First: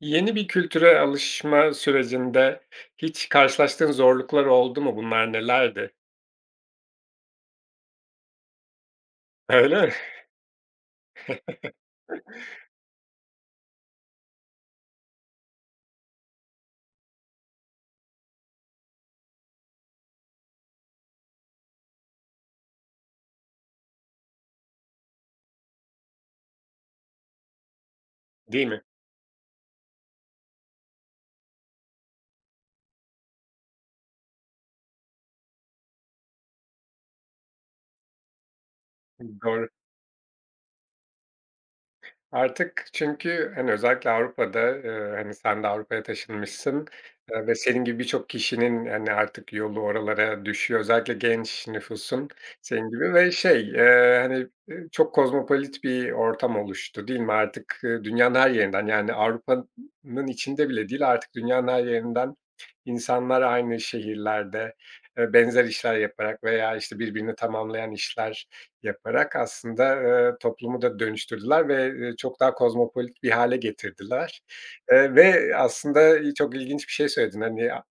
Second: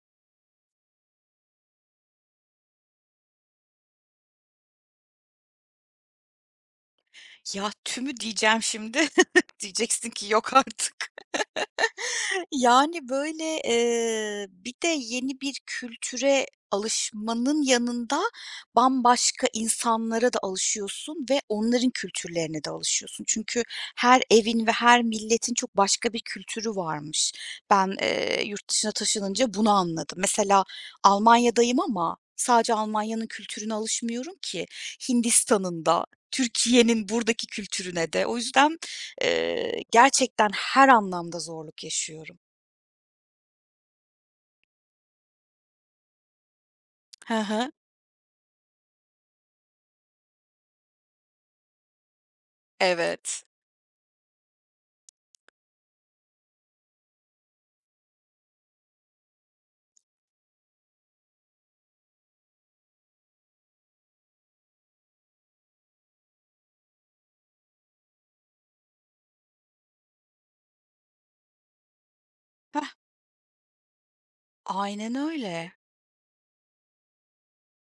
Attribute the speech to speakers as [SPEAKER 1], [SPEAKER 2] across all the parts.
[SPEAKER 1] Yeni bir kültüre alışma sürecinde hiç karşılaştığın zorluklar oldu mu? Bunlar nelerdi?
[SPEAKER 2] Ya, tümü diyeceğim şimdi.
[SPEAKER 1] Öyle mi?
[SPEAKER 2] Diyeceksin ki yok artık. Yani, böyle, bir de yeni bir kültüre alışmanın yanında bambaşka insanlara da alışıyorsun ve onların kültürlerine de alışıyorsun. Çünkü her evin ve her milletin çok başka bir kültürü varmış. Ben,
[SPEAKER 1] Değil
[SPEAKER 2] yurt
[SPEAKER 1] mi?
[SPEAKER 2] dışına taşınınca bunu anladım. Mesela Almanya'dayım ama sadece Almanya'nın kültürüne alışmıyorum ki. Hindistan'ın da, Türkiye'nin buradaki kültürüne de. O yüzden,
[SPEAKER 1] Doğru.
[SPEAKER 2] gerçekten her anlamda zorluk yaşıyorum.
[SPEAKER 1] Artık çünkü, hani, özellikle Avrupa'da, hani, sen de Avrupa'ya taşınmışsın,
[SPEAKER 2] Hı
[SPEAKER 1] ve
[SPEAKER 2] hı.
[SPEAKER 1] senin gibi birçok kişinin, hani, artık yolu oralara düşüyor. Özellikle genç nüfusun senin gibi ve
[SPEAKER 2] Evet.
[SPEAKER 1] şey, hani, çok kozmopolit bir ortam oluştu, değil mi? Artık, dünyanın her yerinden, yani, Avrupa'nın içinde bile değil, artık dünyanın her yerinden insanlar aynı şehirlerde, benzer işler yaparak veya, işte, birbirini tamamlayan işler yaparak aslında, toplumu da dönüştürdüler ve, çok daha
[SPEAKER 2] Hah,
[SPEAKER 1] kozmopolit bir hale getirdiler.
[SPEAKER 2] aynen
[SPEAKER 1] Ve
[SPEAKER 2] öyle.
[SPEAKER 1] aslında, çok ilginç bir şey söyledin. Hani,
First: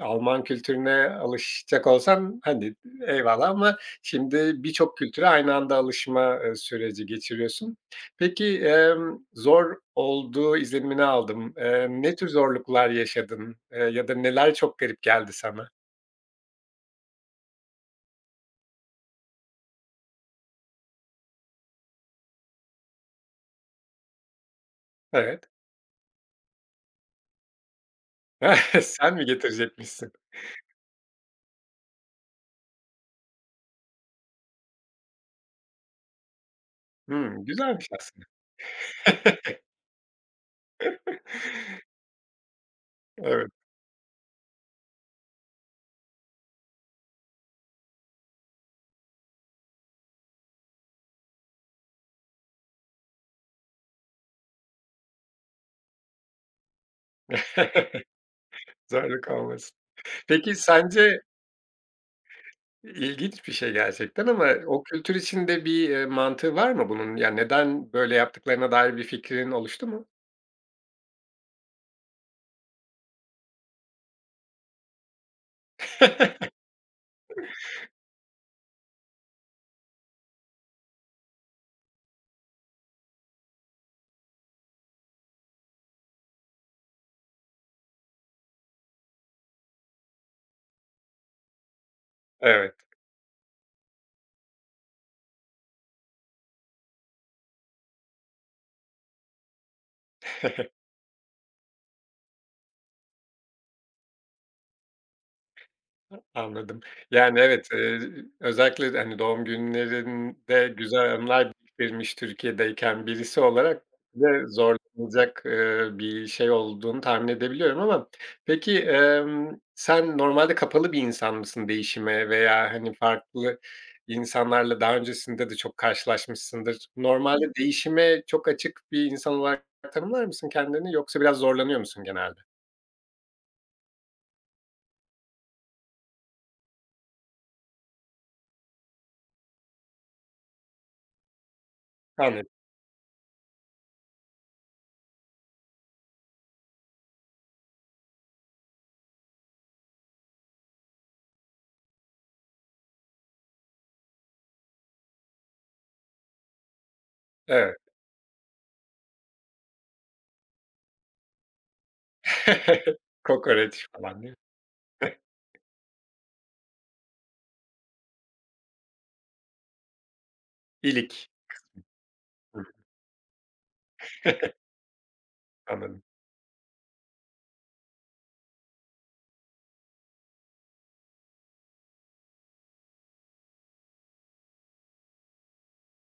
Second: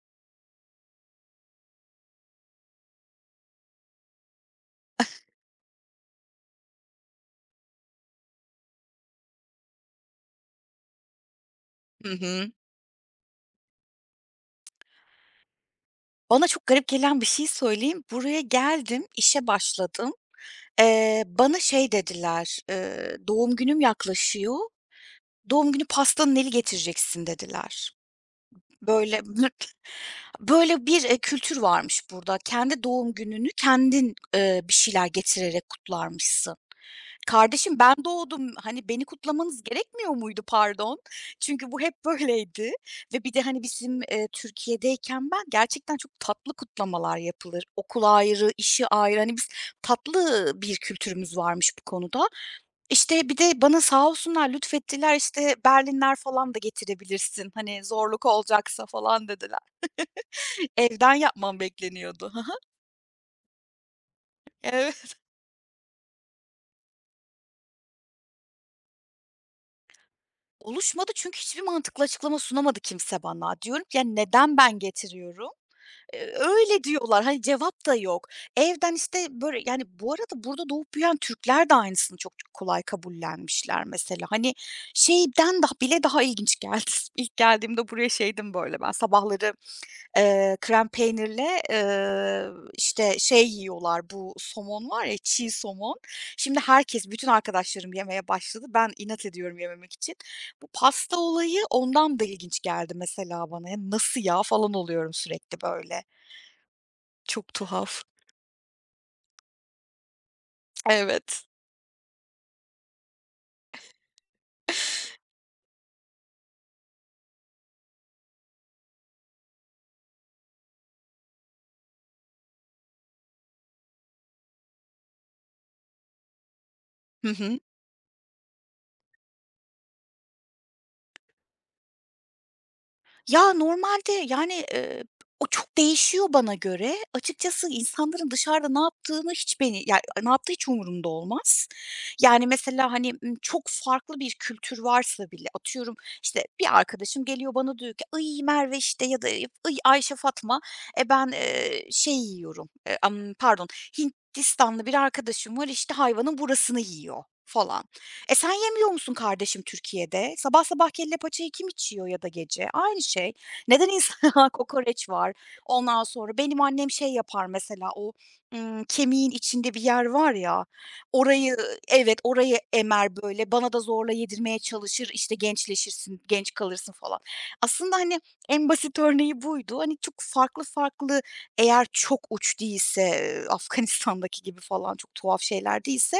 [SPEAKER 1] Alman kültürüne alışacak olsan, hani, eyvallah ama şimdi birçok kültüre aynı anda alışma, süreci geçiriyorsun. Peki, zor olduğu izlenimini aldım. Eee,
[SPEAKER 2] Hı
[SPEAKER 1] ne tür
[SPEAKER 2] hı.
[SPEAKER 1] zorluklar yaşadın, ya da neler çok garip geldi sana?
[SPEAKER 2] Bana çok garip gelen bir şey söyleyeyim. Buraya geldim, işe başladım. Bana şey dediler, "Doğum günüm yaklaşıyor.
[SPEAKER 1] Evet.
[SPEAKER 2] Doğum günü pastanın eli getireceksin." dediler.
[SPEAKER 1] Sen
[SPEAKER 2] Böyle
[SPEAKER 1] mi getirecekmişsin?
[SPEAKER 2] böyle bir, kültür varmış burada. Kendi doğum gününü kendin, bir şeyler getirerek kutlarmışsın.
[SPEAKER 1] Hımm,
[SPEAKER 2] Kardeşim
[SPEAKER 1] güzelmiş
[SPEAKER 2] ben
[SPEAKER 1] aslında.
[SPEAKER 2] doğdum, hani, beni kutlamanız gerekmiyor muydu pardon? Çünkü bu hep böyleydi ve bir de,
[SPEAKER 1] Evet.
[SPEAKER 2] hani, bizim, Türkiye'deyken ben gerçekten çok tatlı kutlamalar yapılır. Okul ayrı, işi ayrı. Hani, biz tatlı bir kültürümüz varmış bu konuda. İşte, bir de bana sağ olsunlar lütfettiler, işte, berlinler falan da getirebilirsin, hani, zorluk olacaksa
[SPEAKER 1] Zorlu
[SPEAKER 2] falan dediler.
[SPEAKER 1] kalmasın. Peki
[SPEAKER 2] Evden
[SPEAKER 1] sence
[SPEAKER 2] yapmam bekleniyordu. Hı hı.
[SPEAKER 1] ilginç bir şey gerçekten ama o kültür
[SPEAKER 2] Evet.
[SPEAKER 1] içinde bir, mantığı var mı bunun? Yani neden böyle yaptıklarına dair bir fikrin oluştu mu?
[SPEAKER 2] Oluşmadı çünkü hiçbir mantıklı açıklama sunamadı kimse bana. Diyorum ki, "Ya, neden ben getiriyorum?" Eee, öyle diyorlar. Hani, cevap da yok. Evden, işte, böyle, yani, bu arada burada doğup büyüyen Türkler de aynısını çok kolay kabullenmişler mesela. Hani, şeyden daha bile daha ilginç geldi. İlk geldiğimde buraya şeydim, böyle, ben sabahları, krem peynirle,
[SPEAKER 1] Evet.
[SPEAKER 2] işte, şey yiyorlar, bu somon var ya, çiğ somon. Şimdi herkes, bütün arkadaşlarım yemeye başladı. Ben inat ediyorum yememek için. Bu pasta olayı ondan da ilginç geldi mesela bana. Ya, nasıl ya falan oluyorum sürekli böyle.
[SPEAKER 1] Anladım. Yani,
[SPEAKER 2] Çok
[SPEAKER 1] evet,
[SPEAKER 2] tuhaf.
[SPEAKER 1] özellikle, hani, doğum günlerinde güzel
[SPEAKER 2] Evet.
[SPEAKER 1] anılar biriktirmiş Türkiye'deyken birisi olarak de zorlanacak bir şey olduğunu tahmin edebiliyorum ama peki, sen normalde kapalı bir insan mısın değişime veya, hani, farklı insanlarla daha öncesinde de çok karşılaşmışsındır.
[SPEAKER 2] Hı
[SPEAKER 1] Normalde
[SPEAKER 2] hı.
[SPEAKER 1] değişime çok açık bir insan olarak tanımlar mısın kendini yoksa biraz zorlanıyor musun genelde?
[SPEAKER 2] Ya, normalde, yani, o çok değişiyor bana göre. Açıkçası insanların dışarıda ne yaptığını hiç beni ya, ne yaptığı hiç umurumda olmaz. Yani,
[SPEAKER 1] Anladım.
[SPEAKER 2] mesela, hani, çok farklı bir kültür varsa bile atıyorum, işte, bir arkadaşım geliyor bana diyor ki "Ay, Merve, işte, ya da ay, Ayşe, Fatma, ben, şey yiyorum, pardon, Hindistanlı bir arkadaşım var, işte, hayvanın burasını yiyor."
[SPEAKER 1] Evet.
[SPEAKER 2] falan. E, sen yemiyor musun kardeşim Türkiye'de? Sabah sabah kelle paçayı kim içiyor ya da gece? Aynı şey.
[SPEAKER 1] Kokoreç
[SPEAKER 2] Neden
[SPEAKER 1] falan değil mi?
[SPEAKER 2] insanlar kokoreç var? Ondan sonra benim annem şey yapar mesela o, kemiğin içinde bir yer var ya,
[SPEAKER 1] İlik.
[SPEAKER 2] orayı. Evet, orayı
[SPEAKER 1] Hı.
[SPEAKER 2] emer böyle, bana da zorla yedirmeye çalışır, işte,
[SPEAKER 1] Anladım,
[SPEAKER 2] gençleşirsin, genç kalırsın falan. Aslında, hani, en basit örneği buydu. Hani, çok farklı farklı eğer çok uç değilse, Afganistan'daki gibi falan çok tuhaf şeyler değilse.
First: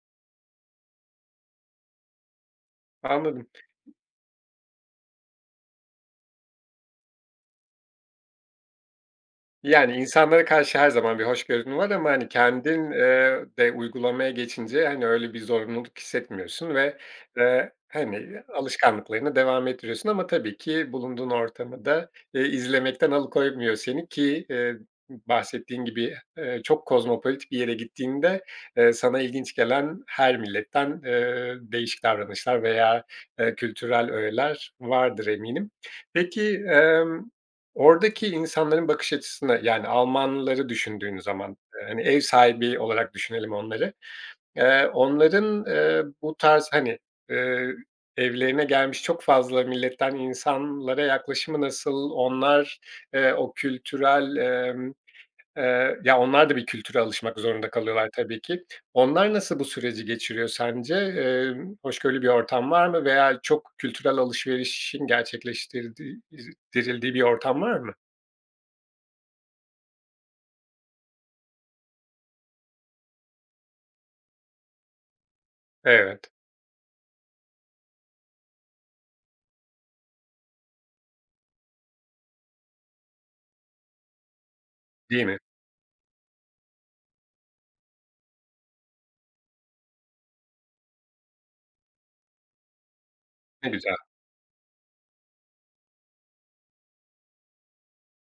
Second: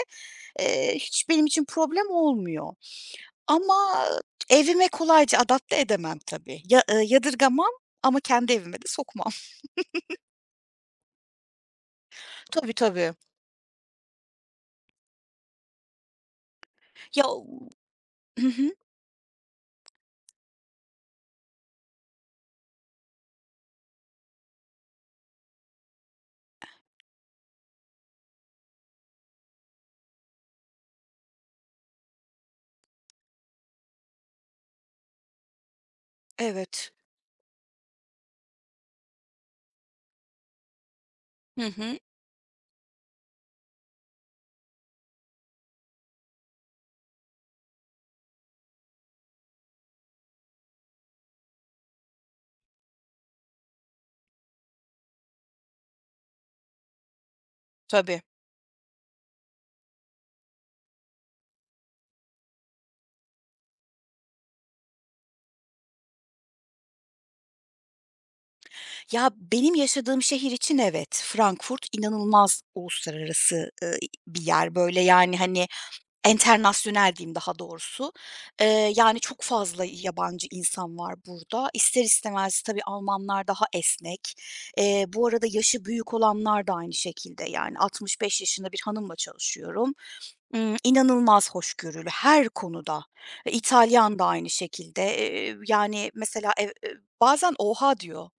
[SPEAKER 2] Hiç benim için problem olmuyor
[SPEAKER 1] anladım.
[SPEAKER 2] ama evime kolayca adapte edemem tabii. Ya yadırgamam ama kendi evime de sokmam.
[SPEAKER 1] Yani, insanlara karşı her zaman bir hoşgörün var ama, hani,
[SPEAKER 2] Tabii,
[SPEAKER 1] kendin,
[SPEAKER 2] tabii.
[SPEAKER 1] de uygulamaya geçince, hani, öyle bir zorunluluk hissetmiyorsun ve,
[SPEAKER 2] Ya.
[SPEAKER 1] hani,
[SPEAKER 2] Hı hı.
[SPEAKER 1] alışkanlıklarına devam ettiriyorsun ama tabii ki bulunduğun ortamı da, izlemekten alıkoymuyor seni ki, bahsettiğin gibi, çok kozmopolit bir yere gittiğinde, sana ilginç gelen her milletten, değişik davranışlar veya, kültürel öğeler vardır eminim. Peki,
[SPEAKER 2] Evet.
[SPEAKER 1] oradaki insanların bakış açısına, yani Almanları düşündüğün zaman,
[SPEAKER 2] Hı hı.
[SPEAKER 1] hani, ev sahibi olarak düşünelim onları. Onların, bu tarz, hani, eee, evlerine gelmiş çok fazla milletten insanlara yaklaşımı nasıl? Onlar, o kültürel, ya, onlar da bir kültüre alışmak zorunda kalıyorlar
[SPEAKER 2] Tabii.
[SPEAKER 1] tabii ki. Onlar nasıl bu süreci geçiriyor sence? Hoşgörülü bir ortam var mı veya çok kültürel alışverişin gerçekleştirdiği dirildiği bir ortam var mı?
[SPEAKER 2] Ya, benim yaşadığım şehir için evet, Frankfurt inanılmaz uluslararası, bir yer. Böyle, yani, hani.
[SPEAKER 1] Evet,
[SPEAKER 2] Enternasyonel diyeyim daha doğrusu. Yani çok fazla yabancı insan var burada. İster istemez tabii Almanlar daha esnek. Eee,
[SPEAKER 1] değil
[SPEAKER 2] bu
[SPEAKER 1] mi?
[SPEAKER 2] arada yaşı büyük olanlar da aynı şekilde. Yani 65 yaşında bir hanımla çalışıyorum. Imm, inanılmaz hoşgörülü her konuda. E,
[SPEAKER 1] Ne güzel.
[SPEAKER 2] İtalyan da aynı şekilde. Yani mesela ev bazen "oha" diyor.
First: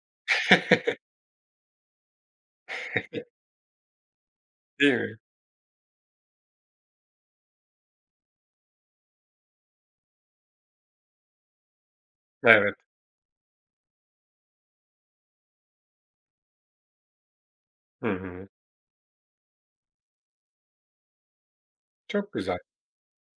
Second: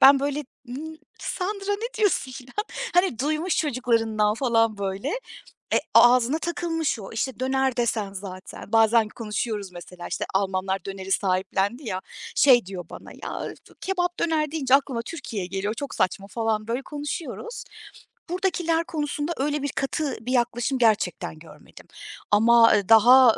[SPEAKER 2] Ben böyle, "Hımm, Sandra ne diyorsun?" filan. Hani duymuş çocuklarından falan
[SPEAKER 1] Değil
[SPEAKER 2] böyle.
[SPEAKER 1] mi?
[SPEAKER 2] E, ağzına takılmış o. İşte döner desen zaten bazen konuşuyoruz mesela, işte, Almanlar döneri sahiplendi ya, şey
[SPEAKER 1] Evet.
[SPEAKER 2] diyor bana, "Ya, kebap döner deyince aklıma Türkiye geliyor, çok saçma." falan böyle konuşuyoruz.
[SPEAKER 1] Hı hı.
[SPEAKER 2] Buradakiler konusunda öyle bir katı bir yaklaşım gerçekten görmedim.
[SPEAKER 1] Çok güzel.
[SPEAKER 2] Ama, daha,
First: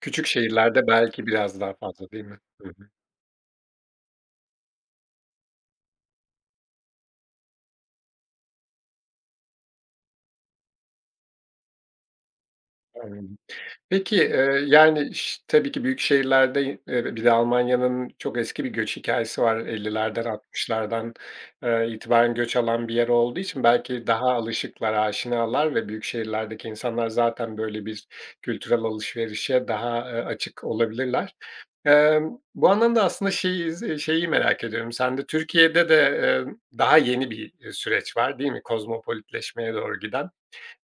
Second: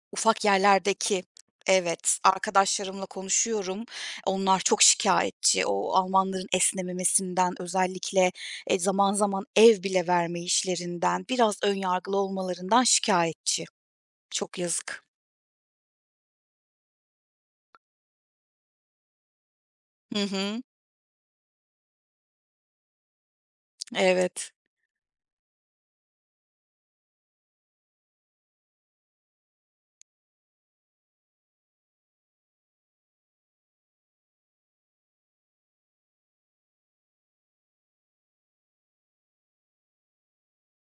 [SPEAKER 1] Küçük
[SPEAKER 2] ufak
[SPEAKER 1] şehirlerde
[SPEAKER 2] yerlerdeki.
[SPEAKER 1] belki biraz daha fazla,
[SPEAKER 2] Evet,
[SPEAKER 1] değil mi? Hı hı.
[SPEAKER 2] arkadaşlarımla konuşuyorum. Onlar çok şikâyetçi. O Almanların esnememesinden, özellikle, zaman zaman ev bile verme işlerinden, biraz ön yargılı olmalarından
[SPEAKER 1] Anladım.
[SPEAKER 2] şikâyetçi.
[SPEAKER 1] Peki,
[SPEAKER 2] Çok yazık.
[SPEAKER 1] yani, tabii ki büyük şehirlerde, bir de Almanya'nın çok eski bir göç hikayesi var.
[SPEAKER 2] Hı
[SPEAKER 1] 50'lerden
[SPEAKER 2] hı.
[SPEAKER 1] 60'lardan, itibaren göç alan bir yer olduğu için belki daha
[SPEAKER 2] Evet,
[SPEAKER 1] alışıklar, aşinalar ve büyük şehirlerdeki insanlar zaten böyle bir kültürel alışverişe daha, açık olabilirler. Bu anlamda aslında şeyi merak ediyorum. Sen de Türkiye'de de, daha yeni bir, süreç var değil mi? Kozmopolitleşmeye doğru giden.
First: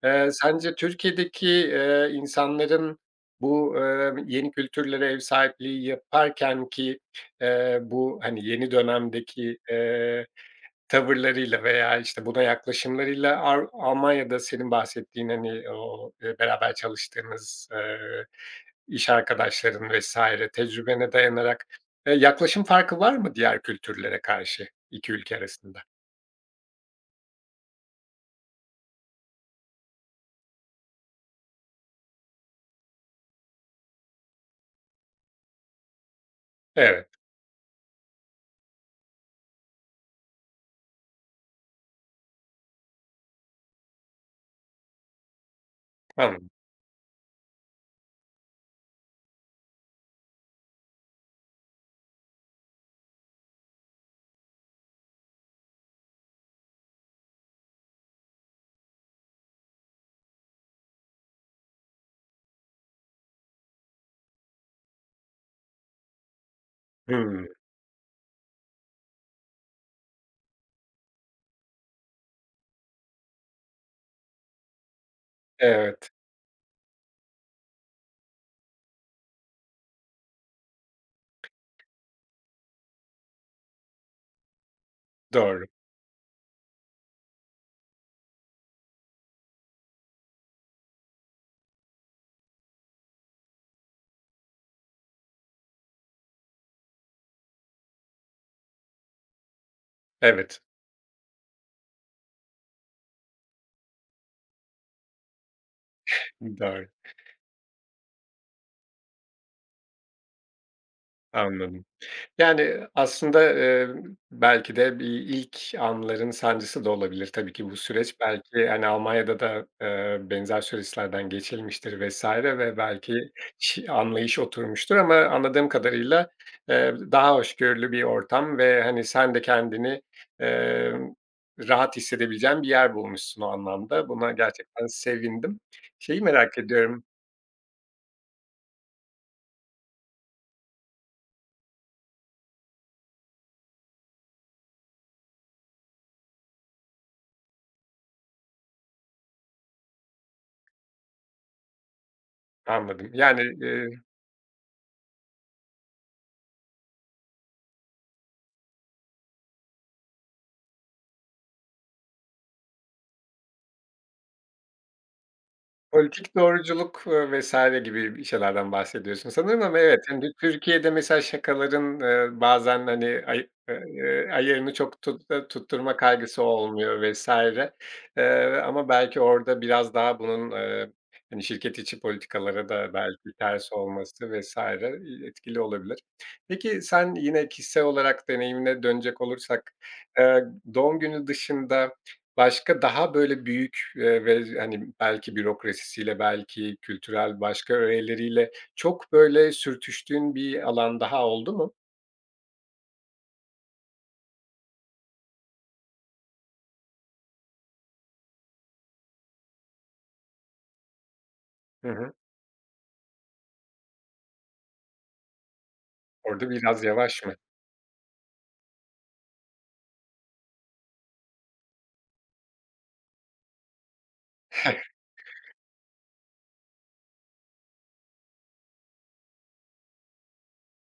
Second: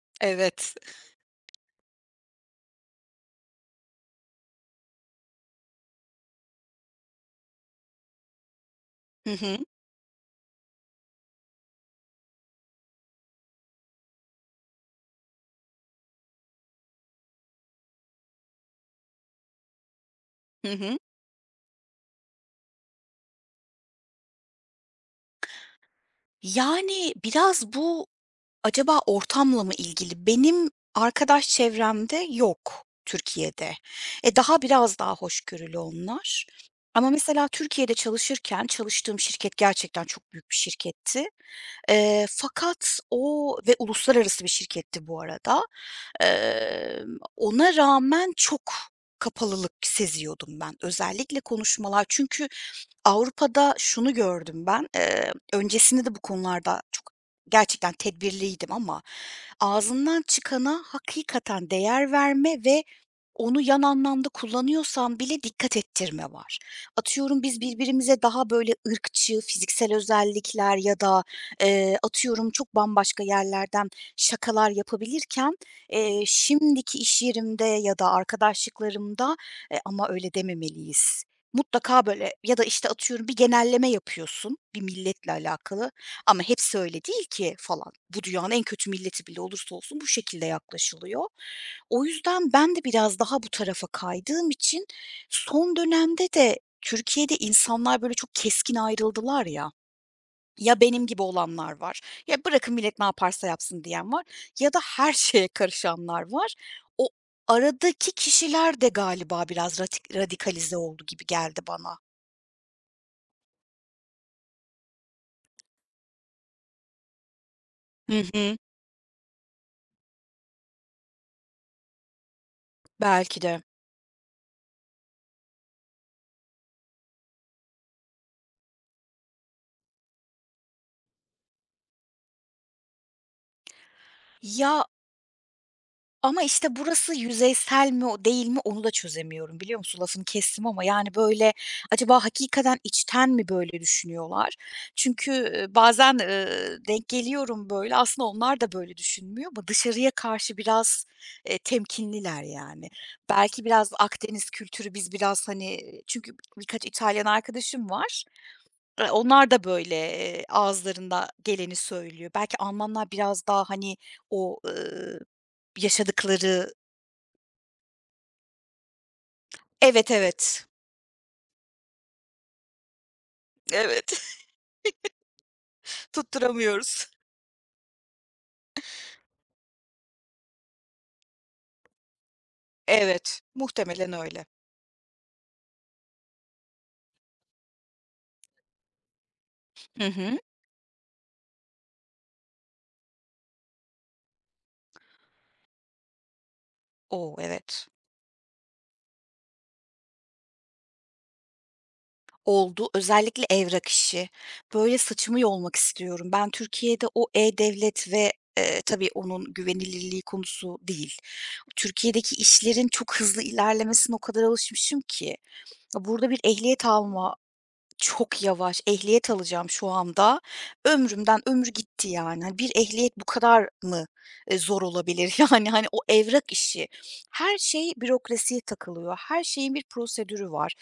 [SPEAKER 1] Eee,
[SPEAKER 2] evet.
[SPEAKER 1] sence Türkiye'deki, insanların bu, yeni kültürlere ev sahipliği yaparken ki, bu, hani, yeni
[SPEAKER 2] Hı hı.
[SPEAKER 1] dönemdeki, tavırlarıyla veya, işte, buna yaklaşımlarıyla Almanya'da senin bahsettiğin, hani, o, beraber çalıştığınız, iş arkadaşların vesaire
[SPEAKER 2] Hı hı.
[SPEAKER 1] tecrübene dayanarak, yaklaşım farkı var mı diğer kültürlere karşı 2 ülke arasında?
[SPEAKER 2] Yani, biraz bu. Acaba ortamla mı ilgili? Benim arkadaş çevremde yok Türkiye'de. E, daha biraz daha hoşgörülü onlar.
[SPEAKER 1] Evet,
[SPEAKER 2] Ama mesela Türkiye'de çalışırken çalıştığım şirket gerçekten çok büyük bir şirketti. Fakat o ve uluslararası bir şirketti bu arada.
[SPEAKER 1] anladım.
[SPEAKER 2] Ona rağmen çok kapalılık seziyordum ben. Özellikle konuşmalar çünkü Avrupa'da şunu gördüm ben, öncesinde de bu konularda çok gerçekten tedbirliydim ama ağzından çıkana hakikaten değer verme ve onu yan anlamda kullanıyorsam bile dikkat ettirme var. Atıyorum
[SPEAKER 1] Hımm.
[SPEAKER 2] biz birbirimize daha böyle ırkçı, fiziksel özellikler ya da, atıyorum çok bambaşka yerlerden şakalar yapabilirken,
[SPEAKER 1] Evet,
[SPEAKER 2] şimdiki iş yerimde ya da arkadaşlıklarımda, "Ama öyle dememeliyiz." Mutlaka böyle ya da, işte, atıyorum bir genelleme yapıyorsun bir milletle
[SPEAKER 1] doğru.
[SPEAKER 2] alakalı ama hepsi öyle değil ki falan. Bu dünyanın en kötü milleti bile olursa olsun bu şekilde yaklaşılıyor. O yüzden ben de biraz daha bu tarafa kaydığım için son dönemde de Türkiye'de insanlar böyle çok keskin ayrıldılar ya.
[SPEAKER 1] Evet,
[SPEAKER 2] Ya benim gibi olanlar var, ya bırakın millet ne yaparsa yapsın diyen var ya da her şeye karışanlar var.
[SPEAKER 1] doğru.
[SPEAKER 2] O aradaki kişiler de galiba biraz radikalize oldu gibi geldi
[SPEAKER 1] Anladım.
[SPEAKER 2] bana.
[SPEAKER 1] Yani, aslında, belki de bir ilk anların sancısı da olabilir tabii ki bu
[SPEAKER 2] Hı
[SPEAKER 1] süreç.
[SPEAKER 2] hı.
[SPEAKER 1] Belki, hani, Almanya'da da, benzer süreçlerden geçilmiştir vesaire ve belki
[SPEAKER 2] Belki de.
[SPEAKER 1] anlayış oturmuştur ama anladığım kadarıyla, daha hoşgörülü bir ortam ve, hani, sen de kendini, emm, rahat hissedebileceğin bir yer bulmuşsun o anlamda. Buna
[SPEAKER 2] Ya,
[SPEAKER 1] gerçekten sevindim. Şeyi
[SPEAKER 2] ama,
[SPEAKER 1] merak
[SPEAKER 2] işte,
[SPEAKER 1] ediyorum.
[SPEAKER 2] burası yüzeysel mi o değil mi onu da çözemiyorum, biliyor musun? Lafını kestim ama, yani, böyle, acaba hakikaten içten mi böyle düşünüyorlar? Çünkü, bazen, denk geliyorum böyle. Aslında onlar da böyle düşünmüyor ama dışarıya karşı biraz, temkinliler, yani.
[SPEAKER 1] Anladım. Yani,
[SPEAKER 2] Belki biraz Akdeniz kültürü, biz biraz, hani, çünkü birkaç İtalyan arkadaşım var. Onlar da, böyle, ağızlarında geleni söylüyor. Belki Almanlar biraz daha, hani, o,
[SPEAKER 1] Politik
[SPEAKER 2] yaşadıkları.
[SPEAKER 1] doğruculuk, vs. gibi bir şeylerden bahsediyorsun sanırım ama evet,
[SPEAKER 2] Evet,
[SPEAKER 1] hani,
[SPEAKER 2] evet.
[SPEAKER 1] Türkiye'de mesela şakaların, bazen, hani, ay
[SPEAKER 2] Evet,
[SPEAKER 1] ayarını çok tutturma kaygısı olmuyor
[SPEAKER 2] tutturamıyoruz.
[SPEAKER 1] vesaire. Ama belki orada biraz daha bunun, hani, şirket içi politikalara da belki
[SPEAKER 2] Evet,
[SPEAKER 1] ters
[SPEAKER 2] muhtemelen
[SPEAKER 1] olması
[SPEAKER 2] öyle.
[SPEAKER 1] vesaire etkili olabilir. Peki sen yine kişisel olarak deneyimine dönecek olursak,
[SPEAKER 2] Hı hı.
[SPEAKER 1] eee, doğum günü dışında başka daha böyle büyük, ve, hani, belki bürokrasisiyle, belki
[SPEAKER 2] O,
[SPEAKER 1] kültürel başka
[SPEAKER 2] evet.
[SPEAKER 1] öğeleriyle çok böyle sürtüştüğün bir alan daha oldu mu?
[SPEAKER 2] Oldu. Özellikle evrak işi. Böyle, saçımı yolmak istiyorum. Ben Türkiye'de o e-devlet ve, tabii onun güvenilirliği konusu değil.
[SPEAKER 1] Hı hı.
[SPEAKER 2] Türkiye'deki işlerin çok hızlı ilerlemesine o kadar alışmışım ki. Burada bir
[SPEAKER 1] Orada
[SPEAKER 2] ehliyet
[SPEAKER 1] biraz yavaş mı?
[SPEAKER 2] alma. Çok yavaş. Ehliyet alacağım şu anda. Ömrümden ömür gitti yani. Hani, bir ehliyet bu kadar mı, zor olabilir? Yani, hani, o evrak işi. Her şey bürokrasiye takılıyor. Her şeyin bir prosedürü var.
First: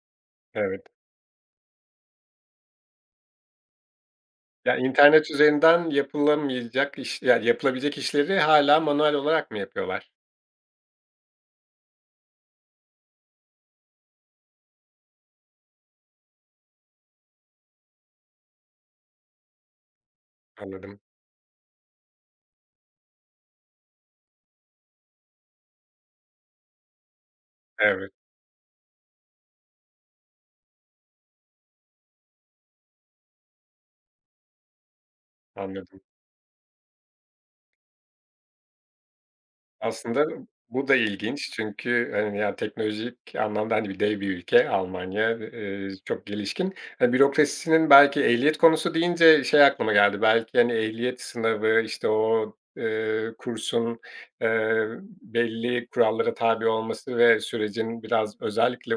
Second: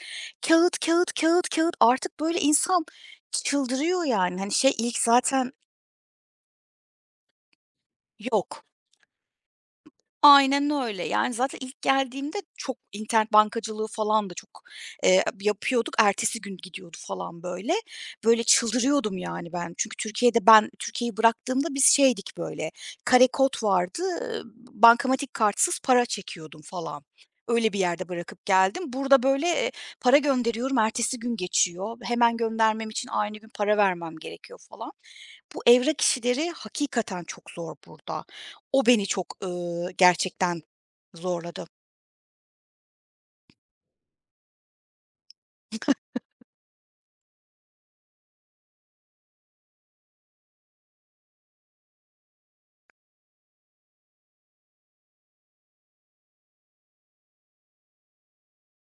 [SPEAKER 2] Kağıt
[SPEAKER 1] Evet.
[SPEAKER 2] kağıt kağıt kağıt. Artık böyle insan çıldırıyor yani. Hani, şey,
[SPEAKER 1] Ya,
[SPEAKER 2] ilk
[SPEAKER 1] internet
[SPEAKER 2] zaten
[SPEAKER 1] üzerinden yapılabilecek işleri
[SPEAKER 2] yok.
[SPEAKER 1] hala manuel olarak mı yapıyorlar?
[SPEAKER 2] Aynen öyle. Yani, zaten ilk geldiğimde çok internet bankacılığı falan da çok, yapıyorduk. Ertesi gün gidiyordu falan böyle. Böyle çıldırıyordum yani ben. Çünkü Türkiye'de ben
[SPEAKER 1] Anladım.
[SPEAKER 2] Türkiye'yi bıraktığımda biz şeydik böyle, kare kod vardı, bankamatik kartsız para çekiyordum falan. Öyle bir yerde
[SPEAKER 1] Evet,
[SPEAKER 2] bırakıp geldim. Burada böyle, para gönderiyorum, ertesi gün geçiyor. Hemen göndermem için aynı gün para vermem gerekiyor falan. Bu evrak
[SPEAKER 1] anladım.
[SPEAKER 2] işleri hakikaten çok zor burada. O beni çok,
[SPEAKER 1] Aslında
[SPEAKER 2] gerçekten
[SPEAKER 1] bu da ilginç
[SPEAKER 2] zorladı.
[SPEAKER 1] çünkü, hani, ya, teknolojik anlamda, hani, dev bir ülke Almanya, çok gelişkin. Hani, bürokrasisinin belki ehliyet konusu deyince şey aklıma geldi, belki, hani, ehliyet sınavı, işte, o, kursun, eee, belli kurallara tabi olması ve sürecin biraz özellikle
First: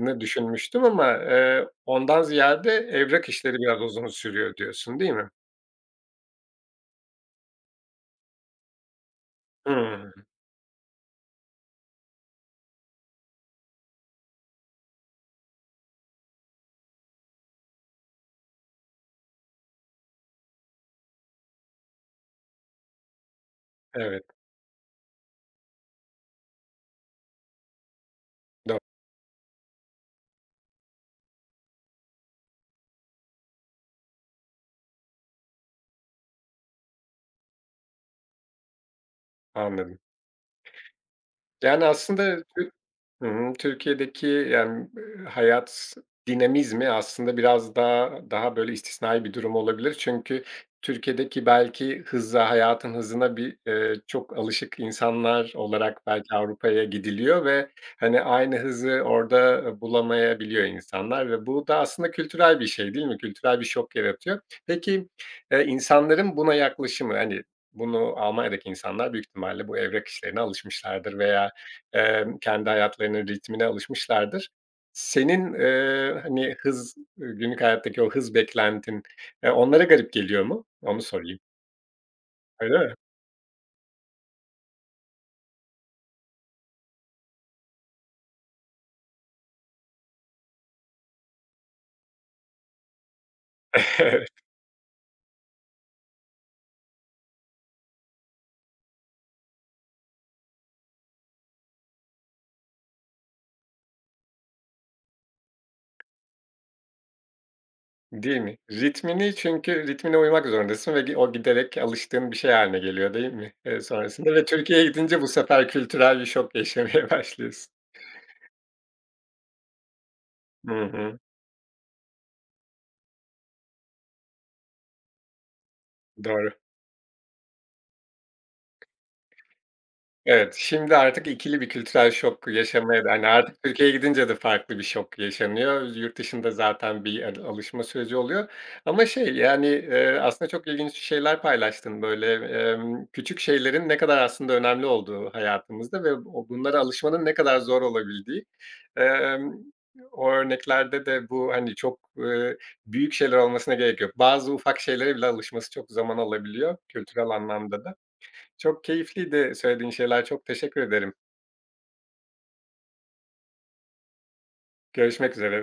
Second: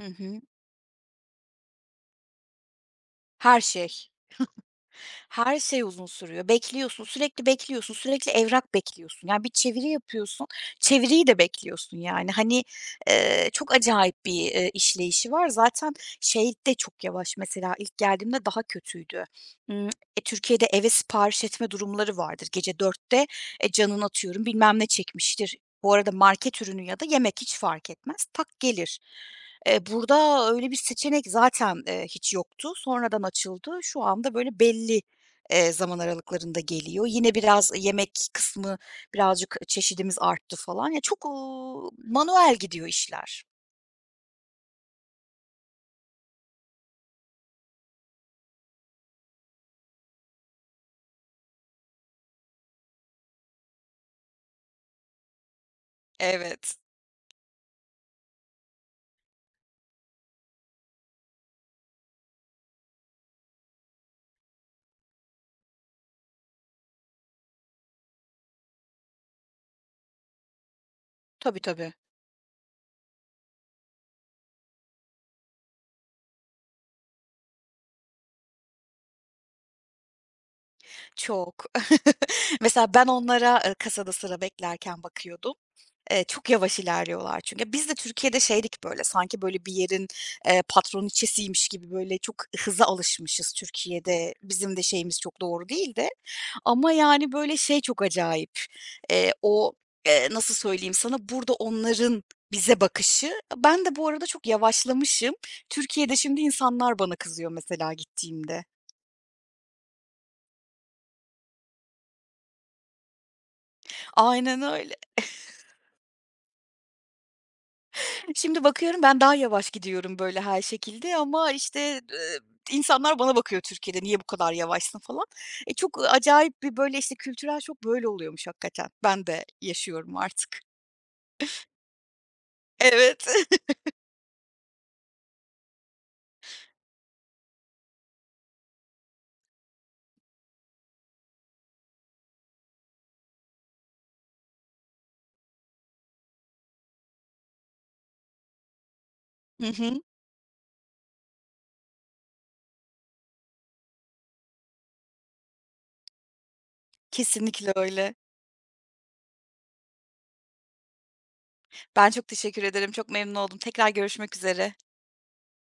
[SPEAKER 2] Hı hı.
[SPEAKER 1] düşünmüştüm ama, ondan ziyade evrak işleri
[SPEAKER 2] Her
[SPEAKER 1] biraz uzun
[SPEAKER 2] şey.
[SPEAKER 1] sürüyor diyorsun, değil mi?
[SPEAKER 2] Her şey uzun sürüyor. Bekliyorsun, sürekli bekliyorsun, sürekli evrak bekliyorsun. Yani bir çeviri
[SPEAKER 1] Hımm.
[SPEAKER 2] yapıyorsun, çeviriyi de bekliyorsun yani. Hani, çok acayip bir, işleyişi var. Zaten şey de çok yavaş mesela ilk geldiğimde daha kötüydü. Imm, Türkiye'de eve sipariş etme durumları vardır. Gece dörtte canın
[SPEAKER 1] Evet,
[SPEAKER 2] atıyorum bilmem ne çekmiştir. Bu arada market ürünü ya da yemek hiç fark etmez. Tak
[SPEAKER 1] do
[SPEAKER 2] gelir. Burada öyle bir seçenek zaten, hiç yoktu. Sonradan açıldı. Şu anda böyle belli, zaman aralıklarında geliyor. Yine biraz yemek kısmı birazcık
[SPEAKER 1] anladım.
[SPEAKER 2] çeşidimiz arttı falan. Ya, çok,
[SPEAKER 1] Yani, aslında.
[SPEAKER 2] manuel
[SPEAKER 1] Hı
[SPEAKER 2] gidiyor işler.
[SPEAKER 1] hı. Türkiye'deki, yani, hayat dinamizmi aslında biraz daha, böyle, istisnai bir durum olabilir. Çünkü Türkiye'deki belki hayatın hızına bir, çok alışık insanlar olarak belki
[SPEAKER 2] Evet.
[SPEAKER 1] Avrupa'ya gidiliyor ve, hani, aynı hızı orada, bulamayabiliyor insanlar ve bu da aslında kültürel bir şey, değil mi? Kültürel bir şok yaratıyor. Peki, insanların buna yaklaşımı, hani, bunu Almanya'daki insanlar büyük ihtimalle bu evrak işlerine alışmışlardır veya
[SPEAKER 2] Tabii, tabii.
[SPEAKER 1] Kendi hayatlarının ritmine alışmışlardır. Senin, hani, günlük hayattaki o hız beklentin, onlara garip geliyor mu? Onu sorayım.
[SPEAKER 2] Çok.
[SPEAKER 1] Öyle
[SPEAKER 2] Mesela
[SPEAKER 1] mi?
[SPEAKER 2] ben onlara, kasada sıra beklerken bakıyordum. Çok yavaş ilerliyorlar çünkü. Biz de Türkiye'de şeydik böyle, sanki böyle bir yerin, patroniçesiymiş gibi böyle çok hıza alışmışız Türkiye'de. Bizim de şeyimiz çok doğru değildi ama yani böyle şey çok acayip, o, nasıl söyleyeyim sana, burada onların bize bakışı. Ben de bu arada çok yavaşlamışım. Türkiye'de şimdi insanlar bana kızıyor mesela
[SPEAKER 1] Değil mi?
[SPEAKER 2] gittiğimde.
[SPEAKER 1] Çünkü ritmine uymak zorundasın ve o giderek alıştığın bir şey haline geliyor değil mi, sonrasında ve
[SPEAKER 2] Aynen
[SPEAKER 1] Türkiye'ye
[SPEAKER 2] öyle.
[SPEAKER 1] gidince bu sefer kültürel bir şok yaşamaya başlıyorsun.
[SPEAKER 2] Şimdi bakıyorum ben daha yavaş gidiyorum böyle her
[SPEAKER 1] Hı
[SPEAKER 2] şekilde
[SPEAKER 1] hı.
[SPEAKER 2] ama, işte, eee, insanlar bana bakıyor Türkiye'de, "Niye bu kadar yavaşsın?" falan. E, çok
[SPEAKER 1] Doğru.
[SPEAKER 2] acayip bir, böyle, işte, kültürel şok böyle oluyormuş hakikaten. Ben de yaşıyorum
[SPEAKER 1] Evet,
[SPEAKER 2] artık.
[SPEAKER 1] şimdi artık ikili bir kültürel şok yaşamaya da
[SPEAKER 2] Evet.
[SPEAKER 1] hani, artık Türkiye'ye gidince de farklı bir şok yaşanıyor. Yurt dışında zaten bir alışma süreci oluyor ama şey, yani, aslında çok ilginç şeyler paylaştın. Böyle, küçük şeylerin ne kadar aslında önemli olduğu hayatımızda ve o bunlara alışmanın ne kadar zor olabildiği. Emm,
[SPEAKER 2] Hı hı.
[SPEAKER 1] o örneklerde de bu, hani, çok, büyük şeyler olmasına gerek yok. Bazı ufak şeylere bile alışması çok zaman alabiliyor kültürel
[SPEAKER 2] Kesinlikle
[SPEAKER 1] anlamda da.
[SPEAKER 2] öyle.
[SPEAKER 1] Çok keyifliydi söylediğin şeyler. Çok teşekkür ederim.
[SPEAKER 2] Ben çok teşekkür ederim. Çok memnun oldum. Tekrar görüşmek üzere.
[SPEAKER 1] Görüşmek üzere.